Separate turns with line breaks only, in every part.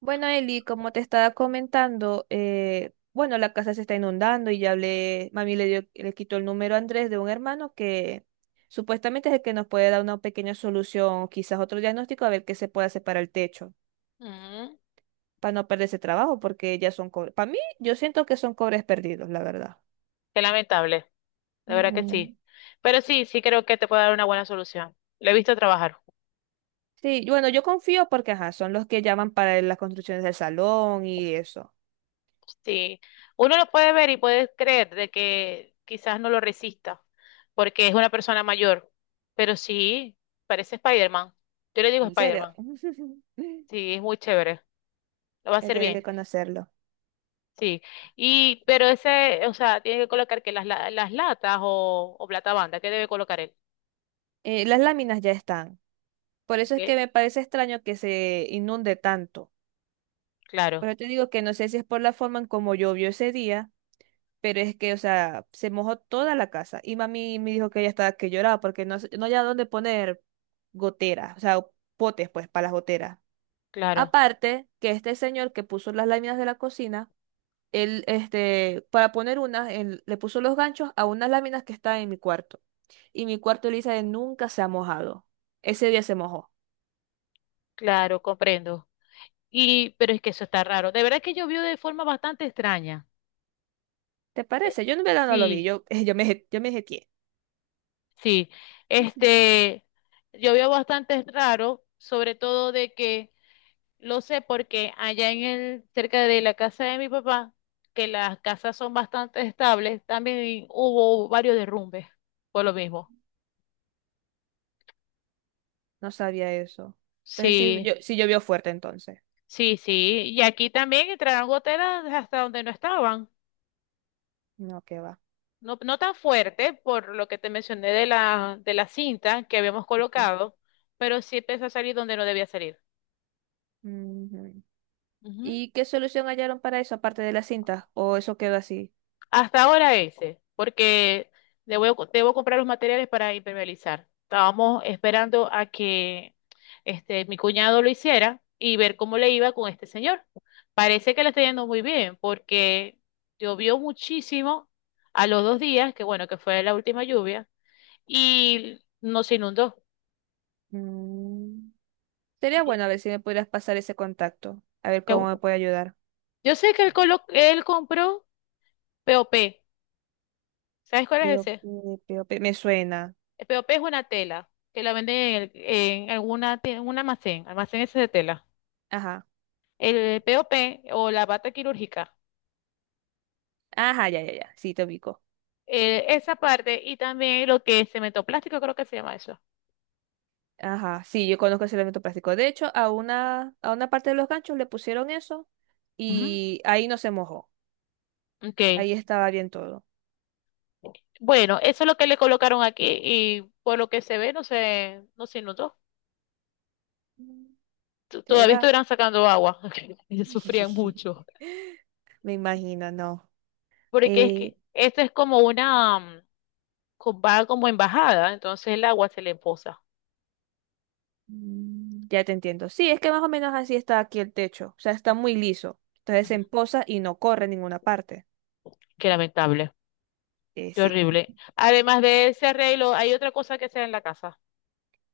Bueno, Eli, como te estaba comentando, bueno, la casa se está inundando y ya hablé, mami le quitó el número a Andrés de un hermano que supuestamente es el que nos puede dar una pequeña solución, quizás otro diagnóstico, a ver qué se puede hacer para el techo,
Ujú.
para no perder ese trabajo, porque ya son cobres. Para mí, yo siento que son cobres perdidos, la verdad.
Qué lamentable, de verdad que
Ujú.
sí. Pero sí, sí creo que te puedo dar una buena solución. Lo he visto trabajar.
Sí, y bueno, yo confío porque, ajá, son los que llaman para las construcciones del salón y eso.
Sí, uno lo puede ver y puede creer de que quizás no lo resista, porque es una persona mayor, pero sí, parece Spider-Man. Yo le digo
En serio,
Spider-Man, sí, es muy chévere, lo va a
ya
hacer
tiene que
bien,
conocerlo.
sí. Y, pero ese, o sea, tiene que colocar que las, las latas o plata banda, ¿qué debe colocar él?
Las láminas ya están. Por eso es que
¿Qué?
me parece extraño que se inunde tanto. Por
Claro,
eso te digo que no sé si es por la forma en cómo llovió ese día, pero es que, o sea, se mojó toda la casa. Y mami me dijo que ella estaba que lloraba porque no había dónde poner goteras, o sea, potes, pues, para las goteras.
claro,
Aparte, que este señor que puso las láminas de la cocina, él, este, para poner unas, él le puso los ganchos a unas láminas que están en mi cuarto. Y mi cuarto, Elisa, nunca se ha mojado. Ese día se mojó.
claro, comprendo. Y, pero es que eso está raro. De verdad que yo vi de forma bastante extraña.
¿Te
Eh,
parece? Yo en verdad no lo vi,
Sí.
yo yo me jeteé.
Sí,
Ujú.
este, yo veo bastante raro, sobre todo de que lo sé porque allá cerca de la casa de mi papá, que las casas son bastante estables, también hubo varios derrumbes por lo mismo.
No sabía eso. Entonces sí,
Sí,
yo, sí llovió fuerte entonces.
sí, sí. Y aquí también entraron goteras hasta donde no estaban.
No, qué va.
No, no tan fuerte por lo que te mencioné de la cinta que habíamos
Ok.
colocado, pero sí empezó a salir donde no debía salir.
Ujú. ¿Y qué solución hallaron para eso aparte de la cinta? ¿O eso quedó así?
Hasta ahora ese, porque le voy a co- debo comprar los materiales para impermeabilizar. Estábamos esperando a que este, mi cuñado lo hiciera y ver cómo le iba con este señor. Parece que le está yendo muy bien, porque llovió muchísimo a los dos días, que bueno, que fue la última lluvia, y no se inundó.
Mm. Sería bueno a ver si me pudieras pasar ese contacto. A ver cómo me puede ayudar.
Yo sé que él compró POP. ¿Sabes cuál es
Pío,
ese?
pío, pío, pío. Me suena.
El POP es una tela que la venden en en un almacén ese de tela.
Ajá.
El POP o P o la bata quirúrgica,
Ajá, ya, ya, ya. Sí, te ubico.
esa parte y también lo que es cemento plástico creo que se llama eso.
Ajá. Sí, yo conozco ese elemento plástico. De hecho, a una parte de los ganchos le pusieron eso
Ujú.
y ahí no se mojó.
Okay.
Ahí estaba bien todo.
Bueno, eso es lo que le colocaron aquí y por lo que se ve no se inundó. Todavía
¿Será?
estuvieran sacando agua. Y sufrían mucho.
Me imagino, no.
Porque es
Eh,
que esto es como una, va como embajada, entonces el agua se le empoza.
ya te entiendo. Sí, es que más o menos así está aquí el techo. O sea, está muy liso. Entonces se
Ujú.
empoza y no corre en ninguna parte.
Qué lamentable. Qué
Sí.
horrible. Además de ese arreglo, hay otra cosa que sea en la casa.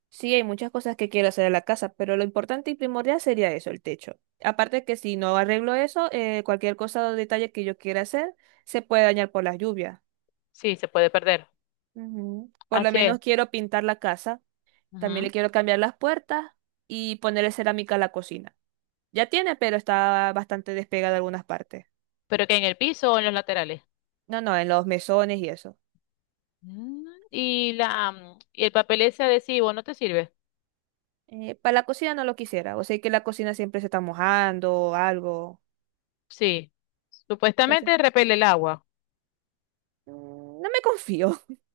Sí, hay muchas cosas que quiero hacer en la casa, pero lo importante y primordial sería eso, el techo. Aparte que si no arreglo eso, cualquier cosa o detalle que yo quiera hacer se puede dañar por las lluvias.
Sí, se puede perder.
Ujú. Por lo
Así es.
menos quiero pintar la casa. También le
Ujú.
quiero cambiar las puertas y ponerle cerámica a la cocina. Ya tiene, pero está bastante despegada en algunas partes.
Pero que en el piso o en los laterales.
No, no, en los mesones y eso.
Y el papel ese adhesivo no te sirve.
Para la cocina no lo quisiera. O sea que la cocina siempre se está mojando o algo.
Sí.
Entonces,
Supuestamente repele el agua.
mm, no me confío.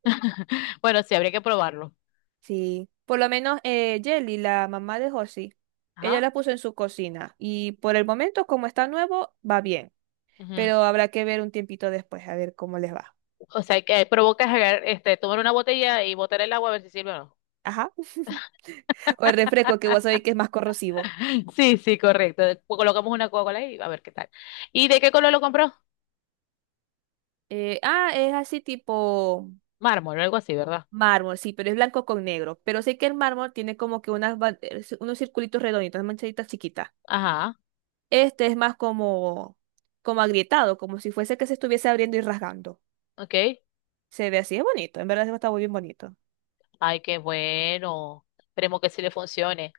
Bueno, sí, habría que probarlo.
Sí. Por lo menos Jelly, la mamá de Josie, ella
Ajá.
la puso en su cocina. Y por el momento, como está nuevo, va bien.
Ujú.
Pero habrá que ver un tiempito después a ver cómo les va.
O sea, que provocas tomar una botella y botar el agua a ver si sirve o no.
Ajá. O el refresco que vos sabés que es más corrosivo.
Sí, sí, correcto. Pues colocamos una Coca-Cola ahí a ver qué tal. ¿Y de qué color lo compró?
Es así tipo
Mármol, algo así, ¿verdad?
mármol, sí, pero es blanco con negro. Pero sé que el mármol tiene como que unos circulitos redonditos, unas manchaditas chiquitas.
Ajá,
Este es más como, Como agrietado, como si fuese que se estuviese abriendo y rasgando.
ok.
Se ve así, es bonito, en verdad está muy bien bonito.
Ay, qué bueno. Esperemos que sí le funcione.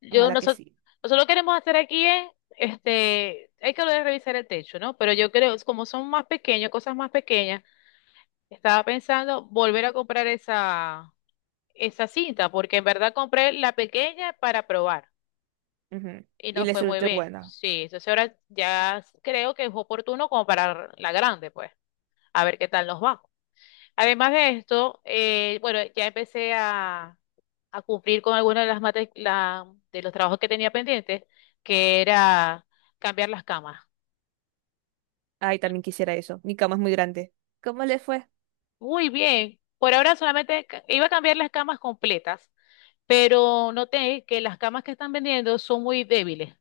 Yo
Ojalá que
nosotros,
sí.
nosotros lo que queremos hacer aquí es, este, hay que volver a revisar el techo, ¿no? Pero yo creo, como son más pequeños, cosas más pequeñas, estaba pensando volver a comprar esa cinta, porque en verdad compré la pequeña para probar
Ujú.
y
Y
no
le
fue muy
suelto
bien.
buena.
Sí, entonces ahora ya creo que es oportuno comprar la grande, pues, a ver qué tal nos va. Además de esto, bueno, ya empecé a cumplir con alguna de de los trabajos que tenía pendientes, que era cambiar las camas.
Ay, también quisiera eso. Mi cama es muy grande. ¿Cómo le fue?
Muy bien. Por ahora solamente iba a cambiar las camas completas, pero noté que las camas que están vendiendo son muy débiles.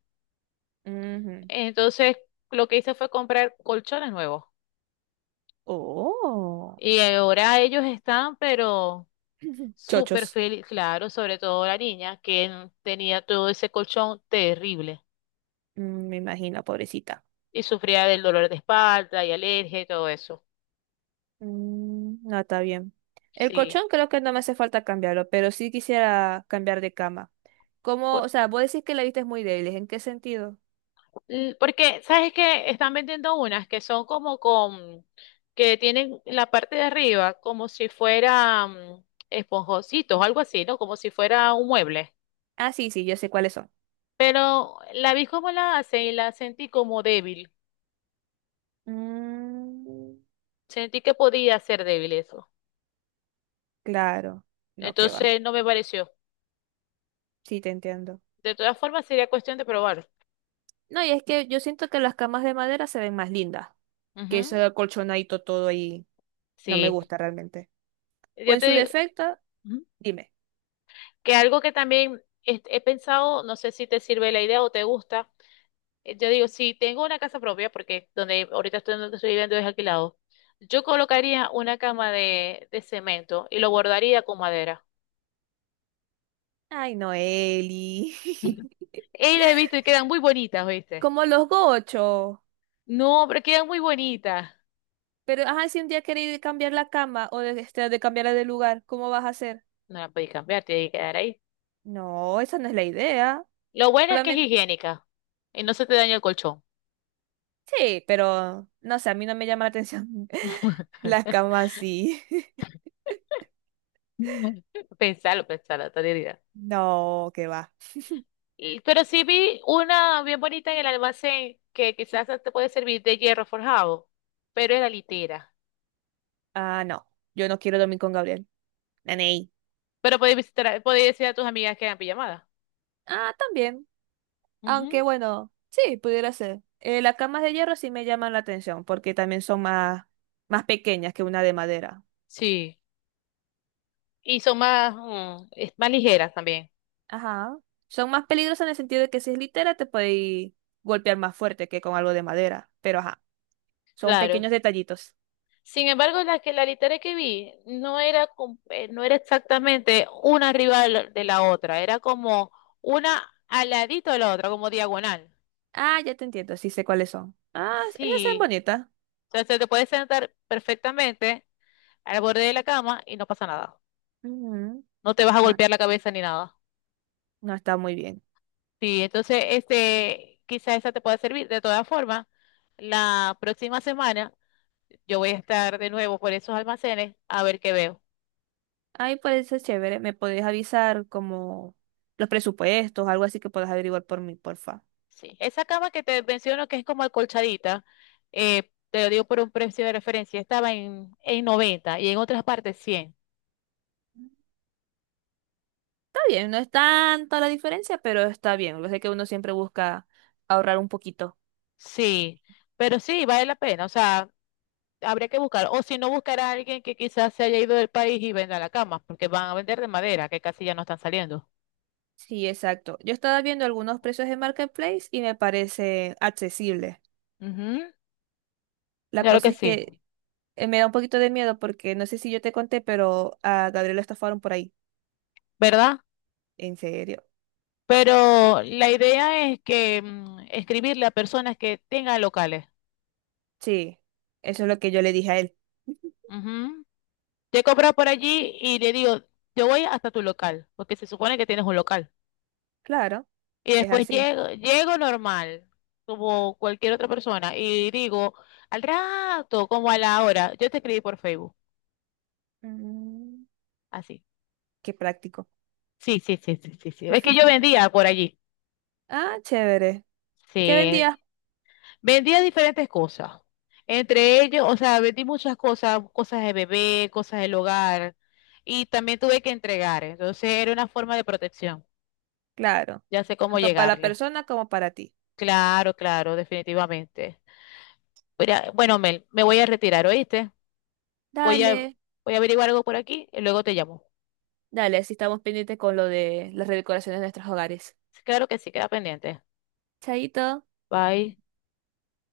Ujú.
Entonces, lo que hice fue comprar colchones nuevos.
Oh.
Y ahora ellos están, pero súper
Chochos.
feliz, claro, sobre todo la niña, que tenía todo ese colchón terrible
Mm, me imagino, pobrecita.
y sufría del dolor de espalda y alergia y todo eso.
Mm, no, está bien. El
Sí.
colchón creo que no me hace falta cambiarlo, pero sí quisiera cambiar de cama. ¿Cómo? O sea, vos decís que la vista es muy débil. ¿En qué sentido?
Porque, ¿sabes qué? Están vendiendo unas que son como que tienen la parte de arriba como si fueran esponjositos o algo así, ¿no? Como si fuera un mueble.
Ah, sí, sí, yo sé cuáles son.
Pero la vi como la hace y la sentí como débil.
Mm,
Sentí que podía ser débil eso.
claro. No, que va.
Entonces no me pareció.
Sí, te entiendo.
De todas formas, sería cuestión de probar.
No, y es que yo siento que las camas de madera se ven más lindas que
Ujú.
ese colchonadito todo ahí. No me
Sí.
gusta realmente. O
Ya
en
te
su
digo
defecto,
ujú,
dime.
que algo que también este, he pensado, no sé si te sirve la idea o te gusta, yo digo, si tengo una casa propia, porque donde ahorita estoy, donde estoy viviendo es alquilado, yo colocaría una cama de cemento y lo bordaría con madera.
Ay, no, Eli.
Y las he visto y quedan muy bonitas, ¿viste?
Como los gochos.
No, pero quedan muy bonitas.
Pero, ajá, si un día queréis cambiar la cama de cambiarla de lugar, ¿cómo vas a hacer?
No la podéis cambiar, tiene que quedar ahí.
No, esa no es la idea.
Lo bueno es que es
Solamente,
higiénica y no se te daña el colchón.
sí, pero no sé, a mí no me llama la atención las camas sí.
Pensalo, pensalo, tontería.
No, que va.
Pero sí vi una bien bonita en el almacén que quizás te puede servir de hierro forjado, pero era litera.
Ah, no, yo no quiero dormir con Gabriel. Naney.
Pero podéis visitar, podéis decir a tus amigas que hagan pijamadas.
Ah, también.
Ujú.
Aunque bueno, sí, pudiera ser. Las camas de hierro sí me llaman la atención porque también son más pequeñas que una de madera.
Sí. Y son más, más ligeras también.
Ajá. Son más peligrosas en el sentido de que si es litera te puede golpear más fuerte que con algo de madera. Pero ajá, son
Claro.
pequeños detallitos.
Sin embargo, la que la litera que vi no era exactamente una arriba de la otra, era como una al ladito de la otra, como diagonal.
Ah, ya te entiendo, sí sé cuáles son. Ah, esas son
Sí.
bonitas.
Entonces te puedes sentar perfectamente al borde de la cama y no pasa nada.
Ujú.
No te vas a
Ah,
golpear la cabeza ni nada.
no está muy bien.
Sí, entonces, este, quizás esa te pueda servir. De todas formas, la próxima semana yo voy a estar de nuevo por esos almacenes a ver qué veo.
Ahí puede ser chévere. ¿Me podés avisar como los presupuestos, algo así que puedas averiguar por mí, porfa?
Sí, esa cama que te menciono que es como acolchadita, te lo digo por un precio de referencia, estaba en 90 y en otras partes 100.
Está bien, no es tanto la diferencia, pero está bien. Lo sé que uno siempre busca ahorrar un poquito.
Sí, pero sí, vale la pena, o sea, habría que buscar, o si no, buscar a alguien que quizás se haya ido del país y venda la cama, porque van a vender de madera, que casi ya no están saliendo.
Sí, exacto. Yo estaba viendo algunos precios de Marketplace y me parece accesible.
Ujú.
La
Claro
cosa
que
es
sí,
que me da un poquito de miedo porque no sé si yo te conté, pero a Gabriel lo estafaron por ahí.
¿verdad?
¿En serio?
Pero la idea es que escribirle a personas que tengan locales.
Sí, eso es lo que yo le dije a él.
Ujú. Te compro por allí y le digo, yo voy hasta tu local, porque se supone que tienes un local.
Claro,
Y
es
después
así.
llego normal, como cualquier otra persona, y digo, al rato, como a la hora, yo te escribí por Facebook.
Mm,
Así.
qué práctico.
Sí, sí, sí, sí, sí, sí. Es que yo vendía por allí.
Ah, chévere. ¿Qué
Sí,
vendías?
vendía diferentes cosas. Entre ellos, o sea, vendí muchas cosas, cosas de bebé, cosas del hogar, y también tuve que entregar. Entonces era una forma de protección.
Claro,
Ya sé cómo
tanto para la
llegarle.
persona como para ti.
Claro, claro, definitivamente. Mira, bueno, Mel, me voy a retirar, ¿oíste? Voy a,
Dale,
voy a averiguar algo por aquí y luego te llamo.
dale, así estamos pendientes con lo de las redecoraciones de nuestros hogares.
Claro que sí, queda pendiente.
Chaito.
Bye.